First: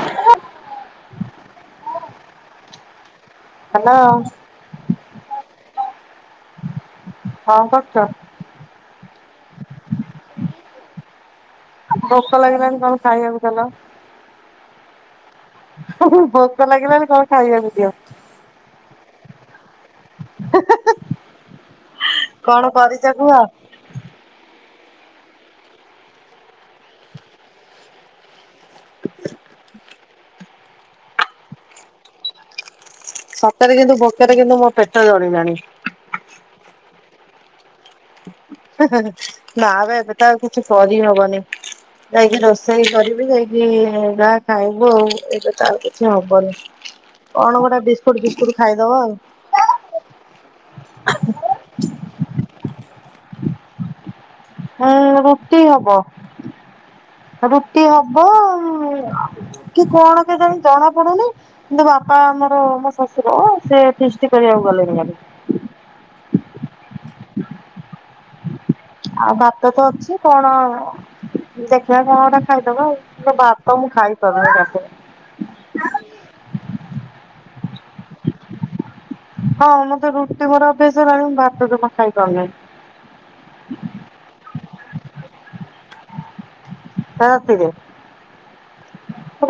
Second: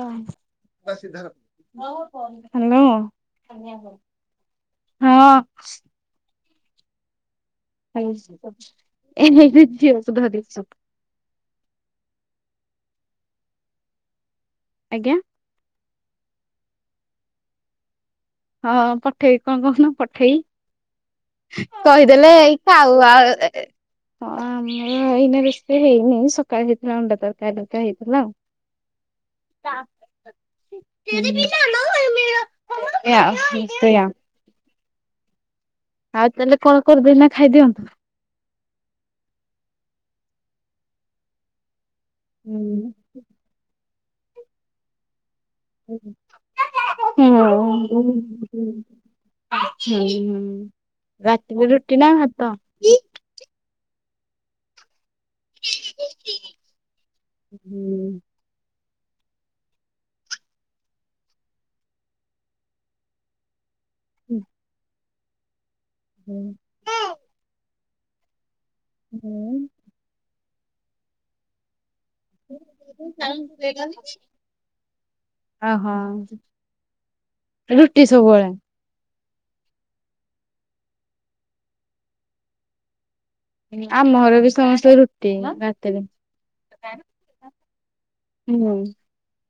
Hello. Hello ହଁ। କଣ କରୁଛ? ଏବେ ବି ଝିଅର ସୁଧ ଦେଉଛି। ଭୋକ ଲାଗିଲାଣି। କଣ ଖାଇବାକୁ ଦେଲ? ଆଜ୍ଞା। ଭୋକ ଲାଗିଲାଣି। କଣ ଖାଇବାକୁ ଦିଅ? ହଁ ପଠେଇ। କଣ କଣ କହୁନ ପଠେଇ କହିଦେଲେ ଏଇ କଣ ଖାଉ କରିଛ କୁହ ଆଉ ଏ ଏ ହୁଁ ଏଇନେ ରେସପି ହେଇନି ସକାଳ ହେଇଥିଲା ଅଣ୍ଡା ତରକାରି, ଭାତ ହେଇଥିଲା ଆଉ। [unintelligible] ସତରେ କିନ୍ତୁ ସେଇଆ ଭୋକରେ କିନ୍ତୁ ମୋ ପେଟ ଜଳିଲାଣି। ଆଉ ତାହେଲେ କଣ କରିଦେନା ଖାଇଦିଅନ୍ତୁ। ହେ ହଁ ହଁ ନା ବେ ଏବେତ ଆଉ କିଛି କରି ହବନି। ଯାଇକି ରୋଷେଇ କରିବି ଯାଇକି ଯାହା ଖାଇବୁ ଆଉ ଏଇ ତ ଆଉ କିଛି ହବନି। କଣ ଗୋଟେ ବିସ୍କୁଟ୍, ଫିସ୍କୁଟ୍ ଖାଇଦବ ଆଉ ହୁଁ ହୁଁ ରାତିରେ ରୁଟି ନା ଭାତ? ହଁ ରୁଟି ହବ। ରୁଟି ହବ ଅ ଅଁ ଅଁ କି କଣ କେଜାଣି ଜଣା ପଡୁନି। କିନ୍ତୁ ବାପା ଆମର ମୋ ଶ୍ବଶୁର ସେ ଫିଷ୍ଟି କରିବାକୁ ଗଲେଣି ହ୍ୟାଡେ। ହୁଁ ଏଁ। ଆଉ ଭାତ ତ ଅଛି। କଣ ଦେଖ୍ ସିଆ କଣ ଗୋଟା ଖାଇଦଵ ଆଉ ହେଲେ ଭାତ ମୁଁ ଖାଇପାରୁନି ଓହୋ ରାତିରେ ରୁଟି ସବୁବେଳେ? ହଁ ମୋତେ ରୁଟି ପୁରା ଅଭ୍ୟାସ ହେଇଗଲାଣି, ମୁଁ ଭାତ ଜମା ଖାଇପାରୁନି। ଆମ ଘରେ ବି ସମସ୍ତେ ରୁଟି ରାତିରେ। କଣ ଆସଚି ଯେ? ଉଁ ହୁଁ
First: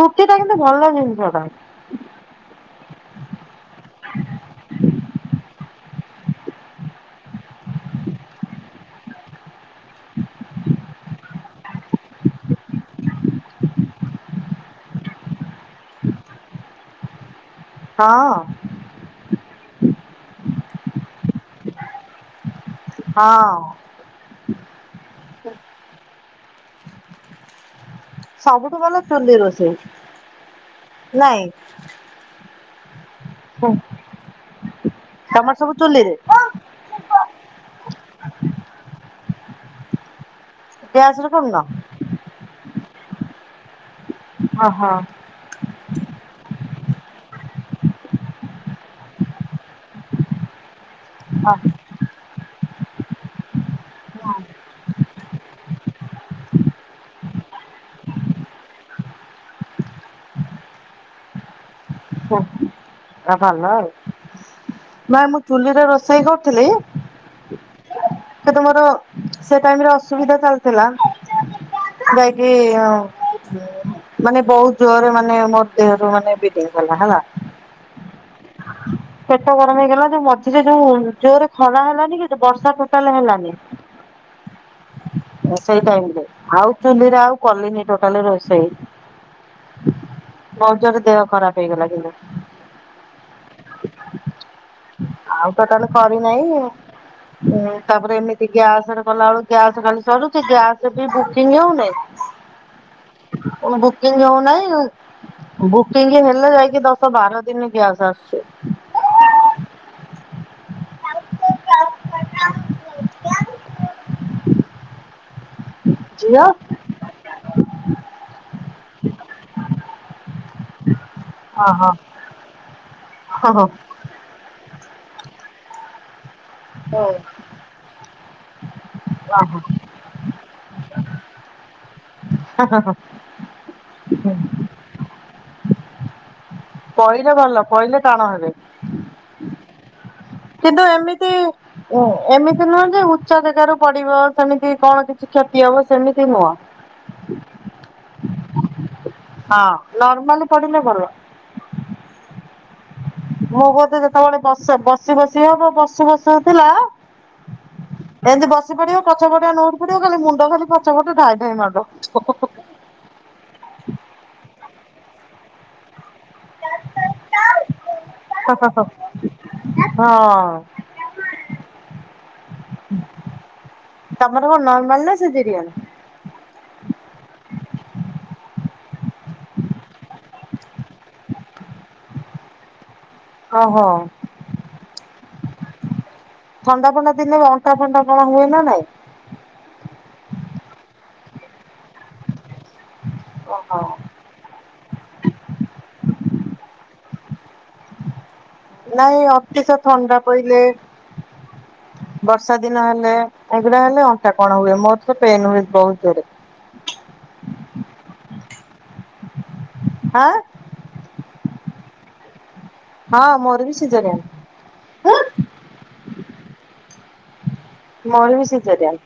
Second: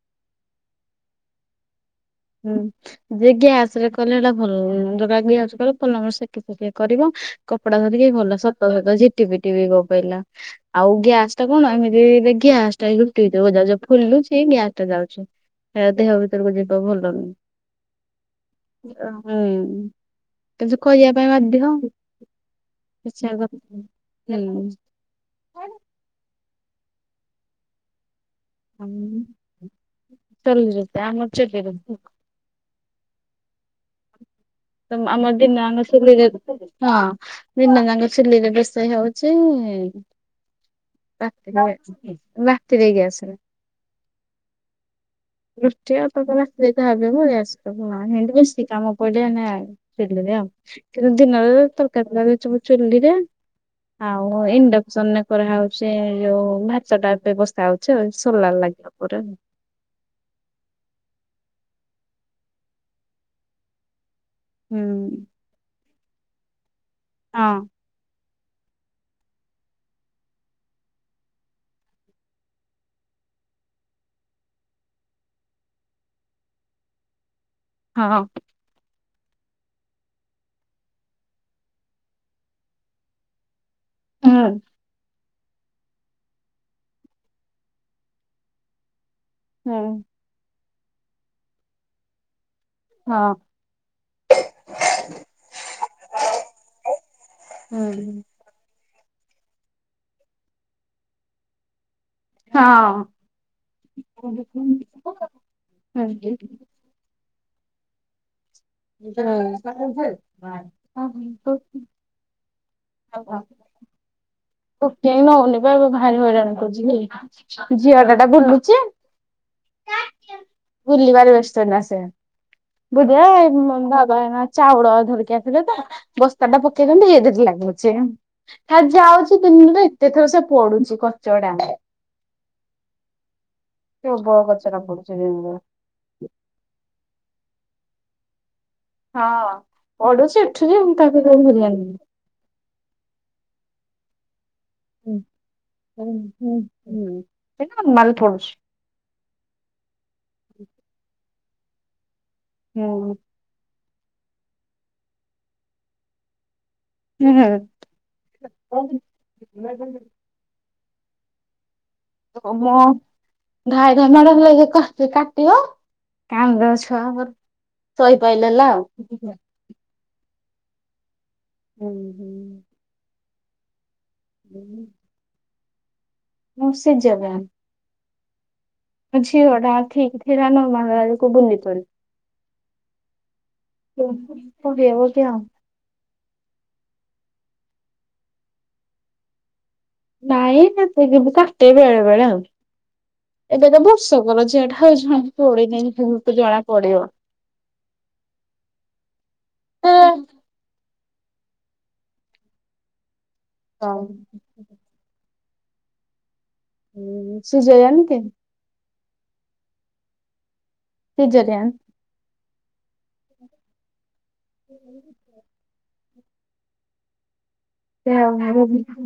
ରୁଟି ଟା କିନ୍ତୁ ଭଲ ଜିନିଷ ଟା। ହୁଁ ଯେ ଗ୍ୟାସ୍ ରେ କଲେ ସେଇଟା ଭଲ୍ ହଉନି। [unintelligible] ଭଲ ନାଗୁନି ସେକିକି କିଏ କରିବ କପଡା ଧରିକି ଭଲ ସତ ସତ ଝିଟି ପିଟି ବି ପ ପଇଲା। ଆଉ ଗ୍ୟାସ ଟା କଣ ଏମିତି ରେ ବି ଗ୍ୟାସ୍ ଟାକୁ ଉଠେଇ ଦବ ଯାଉ ଯାହା ଖୋଲୁଛି ଗ୍ୟାସ୍ ଟା ଜାଳୁଛି। ଏଆ ଦେହ ଭିତରକୁ ଯିବା ଭଲ ହଁ ନୁହଁ। ଓ ହେଇ କିନ୍ତୁ କରିବା ପାଇଁ ବାଧ୍ୟ। ଇଚ୍ଛା ହୁଁ ହଁ। ସବୁଠୁ ଭଲ ଚୁଲି ଚୁଲିରେ ରୋଷେଇ ଆମର ନାଇଁ। ଚୁଲିରେ। ହ ତ ଆମର ଦିନ ଜାଙ୍କ ଚୁଲି ରେ ହଁ ଦିନ ଜାଙ୍କ ଚୁଲିରେ ରୋଷେଇ ହଉଛି। ଗ୍ୟାସ ରେ କରୁନ? ରାତିରେ ଗ୍ୟାସ୍ ରେ। ହ ହଁ। ଦୃଷ୍ଟି ଆ ତ ରାତିରେ। [unintelligible] ବେଶି କାମ ପଡିଲେ ନେ ଚୁଲି ରେ। କିନ୍ତୁ ଆ ଦିନରେ ତରକାରୀ ଫକାରି ସବୁ ଚୁଲିରେ ଆଉ ଇଣ୍ଡସନରେ। କରା ହଉଛି ଯୋଉ ଭାତ ଟା ବ୍ୟବସ୍ଥା ହଉଛି ସୋଲାର ଲାଗିଚି ଉପରେ। ଭଲ ଆଉ ହୁଁ ନାଇଁ ମୁଁ ଚୁଲିରେ ରୋଷେଇ କରୁଥିଲି ହଁ। ତମର ସେ ଟାଇମରେ ଅସୁବିଧା ଚାଲିଥିଲା। ବାକି ଅ- ମାନେ ବହୁତ ଜୋରରେ ମାନେ ମୋ ଦେହରୁ ମାନେ ବ୍ଲିଡିଁ ପଡ଼ିଲା। ହଁ। ପେଟ ଗରମ ହେଇଗଲା ଯୋଉ ମଝିରେ ଯୋଉ ଜୋରରେ ଖରା ହେଲାନି କି ବର୍ଷା ଟୋଟାଲ ହେଲାନି। [unintelligible] ରୋଷେଇ ଟାଇମରେ ଆଉ ଚୁଲିରେ ଆଉ କଲିଣି ଟୋଟାଲି ରୋଷେଇ। ହୁଁ। ବହୁତ୍ ଜୋରେ ଦେହ ଖରାପ ହେଇଗଲା କିନ୍ତୁ। ହଁ ଆଉ ତ ତାହେଲେ କରି ନାହିଁ ଉମ ତାପରେ ଏମିତି ଗ୍ୟାସରେ କଲା ବେଳୁ ଗ୍ୟାସ୍ ଖାଲି ସରୁଛି ଗ୍ୟାସ୍ ବି ବୁକିଂ ହଉନାହିଁ। ହଁ। ବୁକିଂ ହଉନାହିଁ ବୁକିଂ ହଁ। ହେଲେ ଯାଇକି ଦଶ ବାର ଦିନ ଗ୍ୟାସ ଆସୁଚି। [unintelligible] ହ ହ ନାଇ ନଉନି ବା ଭାରି ଝିଅ ହଇରାଣ କରୁଛି ନାଇ ଝିଅ ଟା ତ ବୁଲୁଛି। ବୁଲିବାରେ ବ୍ୟସ୍ତ ନା ଓହୋ ସେ। ହଁ ହଁ [unintelligible] ଚାଉଳ ଧରିକିଆ ଥିଲେ ତ ବ୍ୟ ତାଟା ପକେଇଦନ୍ତୁ ଇଏ ହଁ ଧରେ ଲାଗୁଛି [unintelligible] ଦିନରେ ଏତେ ଥର ସେ ପଡୁଛି କଚଡା। ହ ହ ହ। ପ୍ରବଳ କଚଡା ପଡୁଛି ଦିନରେ। ପଇଲେ ଭଲ ପଇଲେ ଟାଣ ହେବେ। ହଁ। ପଡୁଛି ଉଠୁଛି କିନ୍ତୁ ମୁଁ ତାକୁ ଏମିତି କେବେ ଧରି ଆଣିନି। ଏ ଏମିତି ନୁହଁ ଯେ ଉଚା ଜାଗାରୁ ପଡିବ ଅ ସେମିତି କଣ କିଛି କ୍ଷତି ହବ ସେମିତି ନୁହଁ। ଠଉଛି। ହଁ ନର୍ମାଲ ପଡ଼ିଲେ ଭଲ। ହୁଁ। ମୁଁ ବୋଧେ ଯେତେବେଳେ ବ ବସି ବସି ହବ ବସୁ ବସୁ ଥିଲା ଏମିତି ବସି ପଡିବ ପଛ ପଟିଆ ଲେଉଟି ପଡିବ ହୁଁ। ଖାଲି ମୁଣ୍ଡ ଖାଲି ଫାଟି ପଛ ପଟୁ ଧଇ ଧାଇ ମାଡ। ମ୍ ଢାଇ ଢାଇ ମାଡ ହେଲେ [unintelligible] କ କାଟି କାନ୍ଦ ଛୁଆ ସହିପାଇଲେ ନା। ହଁ ହୁଁ ହୁଁ। ତମର କଣ ନର୍ମାଲ ନା ସିଜରିୟାନ? ମୁଁ ଏ ଝିଅଟା ଠିକ ଥିଲା ନର୍ମାଲ ବେଳକୁ ଓହୋ [unintelligible] [unintelligible] ଥଣ୍ଡା ଫଣ୍ଡା ଥିଲେ ଅଣ୍ଟା ଫଣ୍ଟା କଣ ହୁଏ ନା ନାଇଁ? ନାଇ ନ ସେ ବି କି କାଟ ବେଳେ ବେଳେ ଆଉ। ଏବେ ଓହୋ। ତ ବର୍ଷକର ଝିଅ ଟା ଆଉ ଜଣ ପୋଡିଇ ନେଇ ସେ ଜଣା ପଡ଼ିବ ନାଇଁ ଅତିଶ ଥଣ୍ଡା ପଇଲେ ବର୍ଷା ଦିନ ହେଲେ ଏଗୁଡା ହଲେ ହୁଁ। ଅଣ୍ଟା କଣ ହୁଏ ମୋର ତ ପେନ ହୁଏ ବହୁତ ଜୋରେ। ହଁ ସିଜରିୟାନ କି? ଆଁ। ସିଜରୀୟାନ। ହଁ ମୋର ବିି ସିଜରୀୟାନ। ୟା ମୋର ବି ମୋ ସିଜରିଆନ୍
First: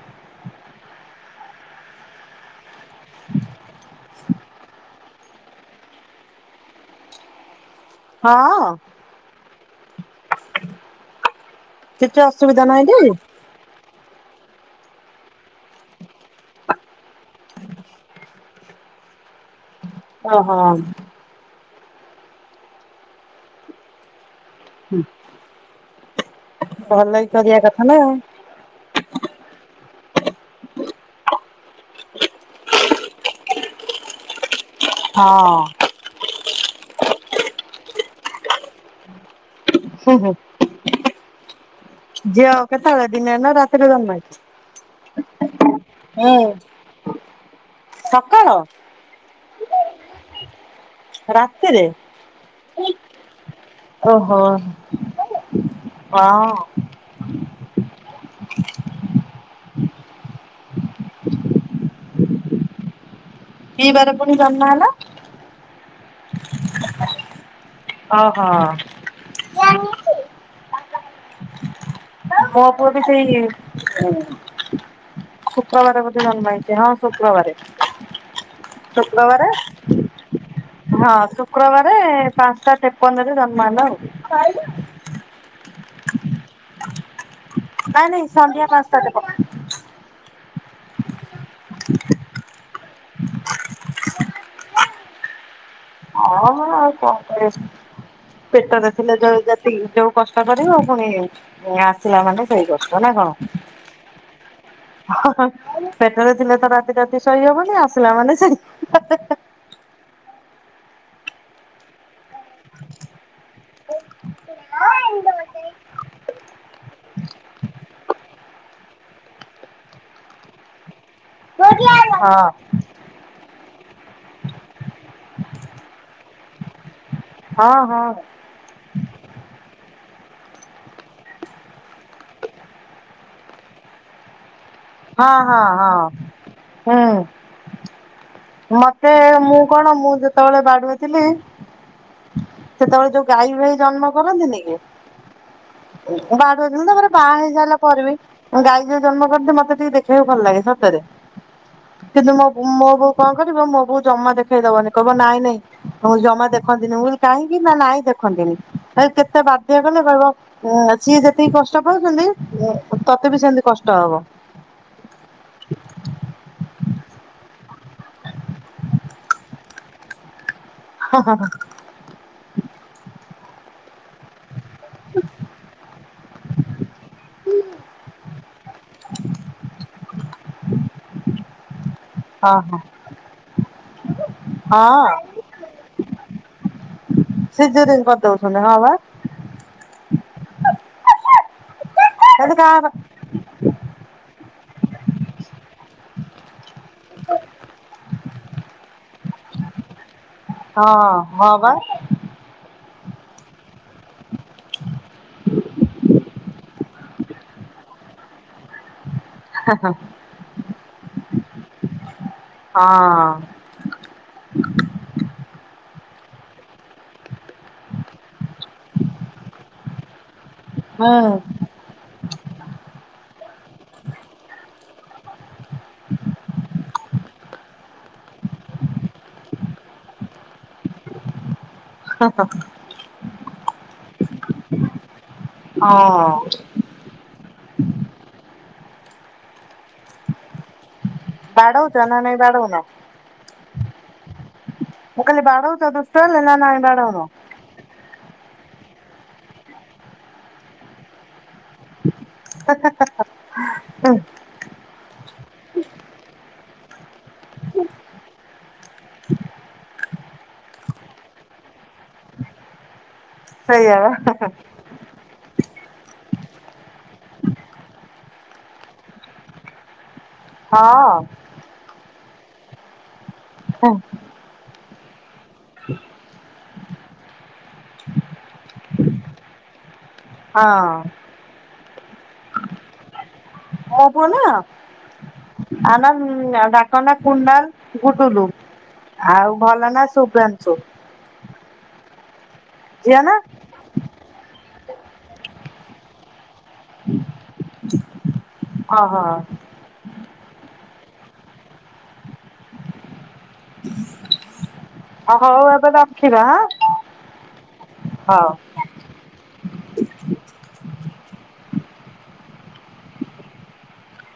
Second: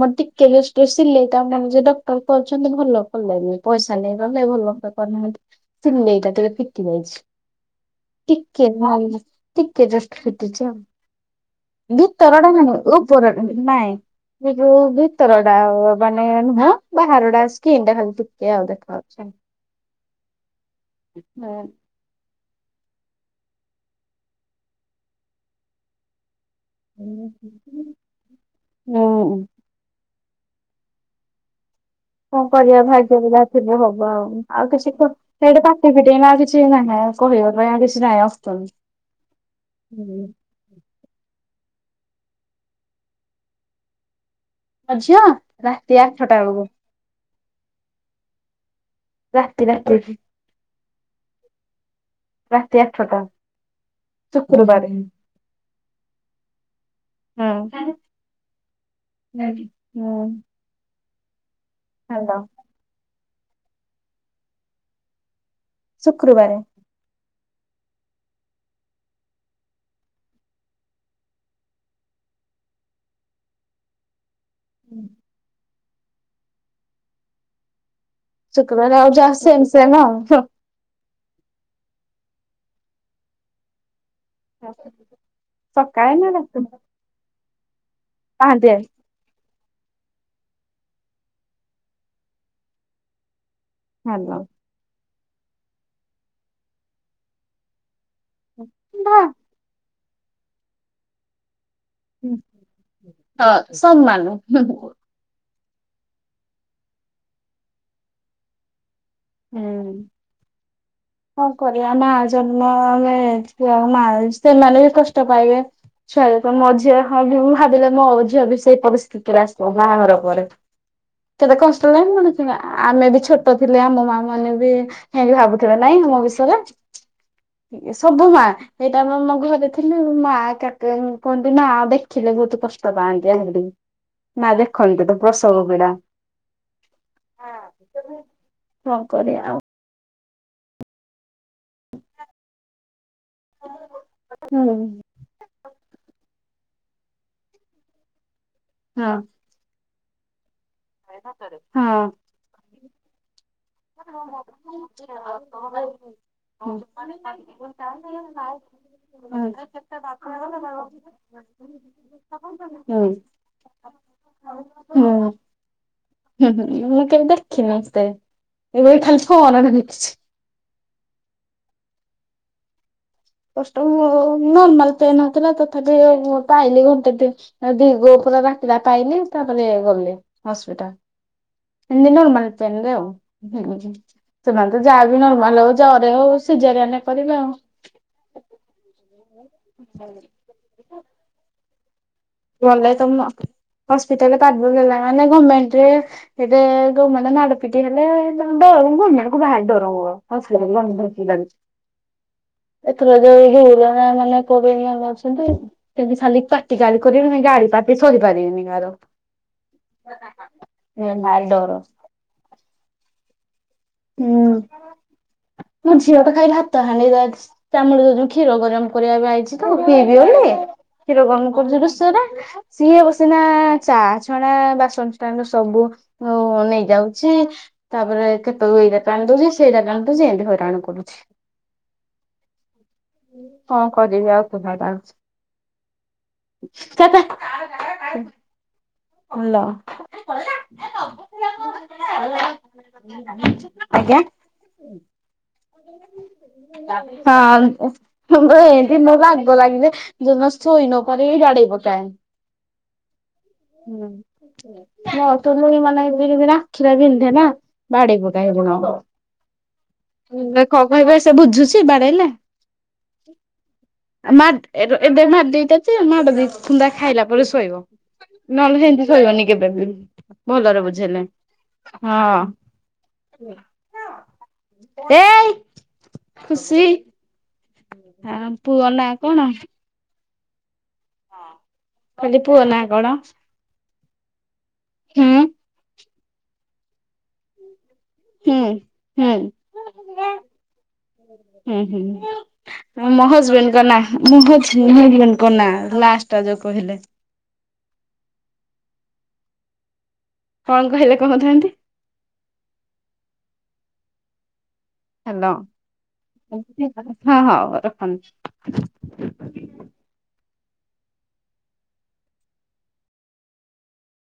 ମୋର ଟିକେ ୟେ ଷ୍ଟଜ ସିଲେଇ ଟା ମୋ ମନେ ଯୋଉ ଡକ୍ଟର କରିଛନ୍ତି ଭଲ କଲେନି ପଇସା ନେଇ ଗଲେ ଭଲ ସେ କରିନାହାନ୍ତି ସିଲେଇଟା ଟିକେ ଫିଟି ଯାଇଛି। ହଁ। ଟିକେ ମାନ ଟିକେ ଜଷ୍ଟ ଫିଟିଚି ଆଉ କିଛି ଭିତରଟା ଅସୁବିଧା ନାହିଁ ଟି ଉପର ଟା ନାଇଁ ସେ ଯୋଉ ଭିତର ଟା ମାନେ ନୁହଁ ବାହାରଟା ସ୍କିନ ଟା ଖାଲି ଟିକେ ଆଉ ଦେଖାଉଚି ଆଉ। ଓ ହୋ। ହୁଁ। ନା। ହୁଁ। କଣ କରିବା ଭାଗ୍ୟ ରେ ଯାହା ଥିବ ହବ ଆଉ। ଆଉ କିଛି କ ସେଇଠି ହଁ ପାଟି ଫିଟେଇକିନା ଆଉ କିଛି ନାଇ ଆଉ କହିବ ପାଇଁ ଆଉ କିଛି ନାଇଁ ଅପ୍ସନ ହୁଁ ହଁ। ହୁଁ ଝିଅ କେତେବେଳେ ଦିନ ରେ ନା ରାତି ରେ ଜନ୍ମ ହେଇଚି? ମୋ ଝିଅ ରାତି ଆଠଟା ବେଳକୁ। ସକାଳ ରାତି ରାତି ରାତିରେ? ରାତି ଆଠଟା ଓହୋ ଶୁକ୍ରବାରେ ହଁ। ହୁଁ। ହୁଁ। ହାଲୋ। କି ବାର ପୁଣି ଜନ୍ମ ହେଲା? ଶୁକ୍ରବାରେ ଓହୋ। ମୋଅ ପୁଅ ବି ସେଇ ଶୁକ କ୍ରବାର ବୋଧେ ଜନ୍ମ ହେଇଚି ହଁ ଶୁକ୍ରବାର। ଶୁକ୍ରବାର ଆଉ ଯା ସେମ ସେମ ଆଉ ହୁଁ। ଶୁକ୍ରବାର ପାଞ୍ଚଟା ତେପନ ରେ ଜନ୍ମ ହେଲା ଆଉ। ସକାଳେ ନା ରାତିରେ? ନାଇଁ ନାଇଁ ସନ୍ଧ୍ୟା ପାଞ୍ଚଟାରେ ହ୍ୟାଲୋ। ହଁ ହ ଆଉ କଣ କହିବି ପେଟରେ ଥିଲେ ଜଳ ଜାତି ଯୋଉ କଷ୍ଟ କରିବ ପୁଣି ଆସିଲା ମାନେ ସେଇ କଷ୍ଟ ନା କଣ ହଁ ସମାନ ହ ହ। ପେଟରେ ଥିଲେ ତ ରାତି ରାତି ସହି ହବନି ଆସିଲା ମାନେ ସେଇ ହେ-ହେ-ହେ। ହୁଁ। କଣ କରିବା ମା ଜନ୍ମ ଆମେ ମା ସେମାନେ ବି କଷ୍ଟ ପାଇବେ। ଛୁଆ ତ ମୋ ଝିଅ ହବ ମୁଁ ଭାବିଲେ ମୋ ଝିଅ ବି ସେଇ ପରିସ୍ଥିତିରେ ଆସିବ ବାହାଘର ପରେ। କେତେ ହଁ କଷ୍ଟ ହଁ କଣଥିଲା ଆମେ ବି ଛୋଟ ଥିଲେ ଆମ ମା ମାନେ ବି ହେଇକି ଭାବୁଥିବେ ନାଇଁ ମୋ ବିଷୟରେ ହଁ ହଁ ସବୁ ମା ସେଇଟା ଆମ-ମ-ମ ଘରେ ଥିଲ ମା କାକା କୁହନ୍ତି ନା ଦେଖିଲେ ବହୁତ କଷ୍ଟ ପାଆନ୍ତି ହେ ମାରେ ହଁ ହଁ ହଁ ହୁଁ ମ କରି ଆଉ। ମୁଁ ଯେତେବେଳେ ବାଡୁଅ ଥିଲି ସେତେବେଳେ ଯୋଉ ଗାଈ ଭାଇ ଜନ୍ମ ହୁଁ କରନ୍ତିନିକି ବା ତାପ ବାହା ହେଇ ସାରିଲା ପରେବି ଗାଈଯୋଉ ହଁ। ଜନ୍ମ କରନ୍ତି ମତେ ଟିକ ଦେଖିବାକୁ ଭଲ ଲାଗେ। କିନ୍ତୁ ମୋ-ମୋ ବୋଉ କଣ କରିବ ମୋ ବୋଉ ଜମା ଦେଖେଇ ଦବନି, କହିବ ନାଇଁ ନାଇଁ ହଁ ହୁଁ କେତେ ବାଧ୍ୟ କଲେ କହିବ ସିଏ ଯେତିକି କଷ୍ଟ ପାଉଛନ୍ତି ତତେ ବି ସେମିତି କଷ୍ଟ ହବ। ହଁ ମୁଁ କେବେ ଦେଖିନି ସ୍ତେ ଏବେ ଖାଲିଠୁ ଅନାଟା ଦେଖିଛି। ହଁ ହଁ ହ। କଷ୍ଟ ନର୍ମାଲ ପେନ୍ ହେଥିଲା ତଥାପି ମୁଁ ପାଇଲି ଘଣ୍ଟେ ଦିନ ଦିଘ ପୁରା ରାତିିଲା ପାଇଲି ତାପରେ ଗଲି ହସ୍ପିଟାଲ। ଏମତି ନର୍ମାଲ ହଁ ପେନ ହଁ ରେ ଆଉ, ସେମାନେ ତ ଯାହା ହଁ ବି ନର୍ମାଲ ହଉ ଜରେ ହଉ ସିଝ ନେ କରିବେ ଆଉ। ସିଜରିଙ୍ଗ କରିଦଉଛନ୍ତି ହଁ ବା ଯଦି କାହା ଗଲେ ତ ହସ୍ପିଟାଲରେ ମାନେ [unintelligible] ଗଭର୍ମେଣ୍ଟରେ ଏବେ ଯୋଉମାନେ ମାଡ଼ ପିଟି ହେଲେ ଡର ଗମେଣ୍ଟକୁ ଭାରି ଡର ମୋର ହଁ ହଁ ବା [unintelligible] [unintelligible] କରିବୁ ଗାଳି ପାଟିି ସହି ପାରିବିନି କାହାର। ଡର। ହଁ। ହୁଁ। ମୋ ଝିଅ ତା ଖାଇଲି ହାତ ହାଣ୍ଡି ବାଜୁଛି ତାମୁଳେ ଯଉ କ୍ଷୀର ଗରମ କରିବା ପାଇଁ ଆଇଛି ତା ପିଇବି ବୋଲି। ହୁଁ କ୍ଷୀର ଗରମ କରୁଛି ରୁସରେ ସିଏ ସିନା ଚା ଛଣା ବାସନଷ୍ଟାଣ୍ଡ ରୁ ସବୁ ନେଇଯାଉଛି। ତାପରେ କେତବେଳକୁ ଏଇଟା ଟାଣି ଦଉଛି ସେଇଟା ଟାଣି ଦଉଛି ଏମିତି ହଇରାଣ କରୁଛି। ହଁ ହଁ। କଣ କରିବି ଆଉ [unintelligible] ହଁ। ହ୍ୟାଲୋ। ବାଡ଼ାଉଛ ନା ନାଇଁ ବାଡ଼ାଉନା? ଆଜ୍ଞା, ହଁ ବାଡଉଛ ଦୁଷ୍ଟ ହେଲେ ମତେ ନା ନାଇଁ ବାଡଉନ? ଏମିତି ରାଗ ଲାଗିଲେ ଯୋଉଦିନ ଶୋଇ ନ ପାରିକି ବାଡେଇ ପକାଏ। ହା ହା ହା। ହୁଁ ହୁଁ। ହଁ ତ ମୁଇ ମାନେ [unintelligible] ଆଖିଟା ବିନ୍ଧେ ନା ବାଡେଇ ପକାଏ ଗୁଣ। ହୁଁ କନ କହିବା ସେ ବୁଝୁଛି ବାଡେଇଲେ? ସେଇଆ ବା ମା ଏ ଏବେ ମା ଦିଟା ସେ ମାଡ଼ ଦି ଖୁନ୍ଦା ଖାଇଲା ପରେ ଶୋଇବ ନହେଲେ ସେମିତି ଶୋଇବନି କେବେ ବି। ଭଲରେ ବୁଝେଇଲେ ହଁ ହଁ। ହଁ। ଏଇ ଖୁସି। ଆ ପୁଅ ନାଁ କଣ? ହଁ। ହଁ କହିଲି ପୁଅ ନାଁ କଣ? ମୋ ପୁଅ ନା? ହୁଁ ଆ ନାଁ ଡାକ ନାଁ କୁନାଲ ଗୁଡ଼ୁଲୁ ହୁଁ ହୁଁ। ଆଉ ଭଲ ନା ଶୁଭ୍ରାଂଶୁ। ହୁଁ ହୁଁ ହୁଁ। ଝିଅ ମୋ ନା ହଜବେଣ୍ଡଙ୍କ ନାଁ ମୁଁ ହଉଛି, ମୋ ହଜବେଣ୍ଡଙ୍କ ନାଁ ଲାଷ୍ଟଟା ଯୋଉ କହିଲେ ଓହୋ। କଣ କହିଲେ କହୁଥାନ୍ତି? ହ୍ୟାଲୋ, ହଉ ଏବେ ରଖିବା ହଁ ହଁ ହଉ ହଉ। ରଖନ୍ତୁ। [inaudible]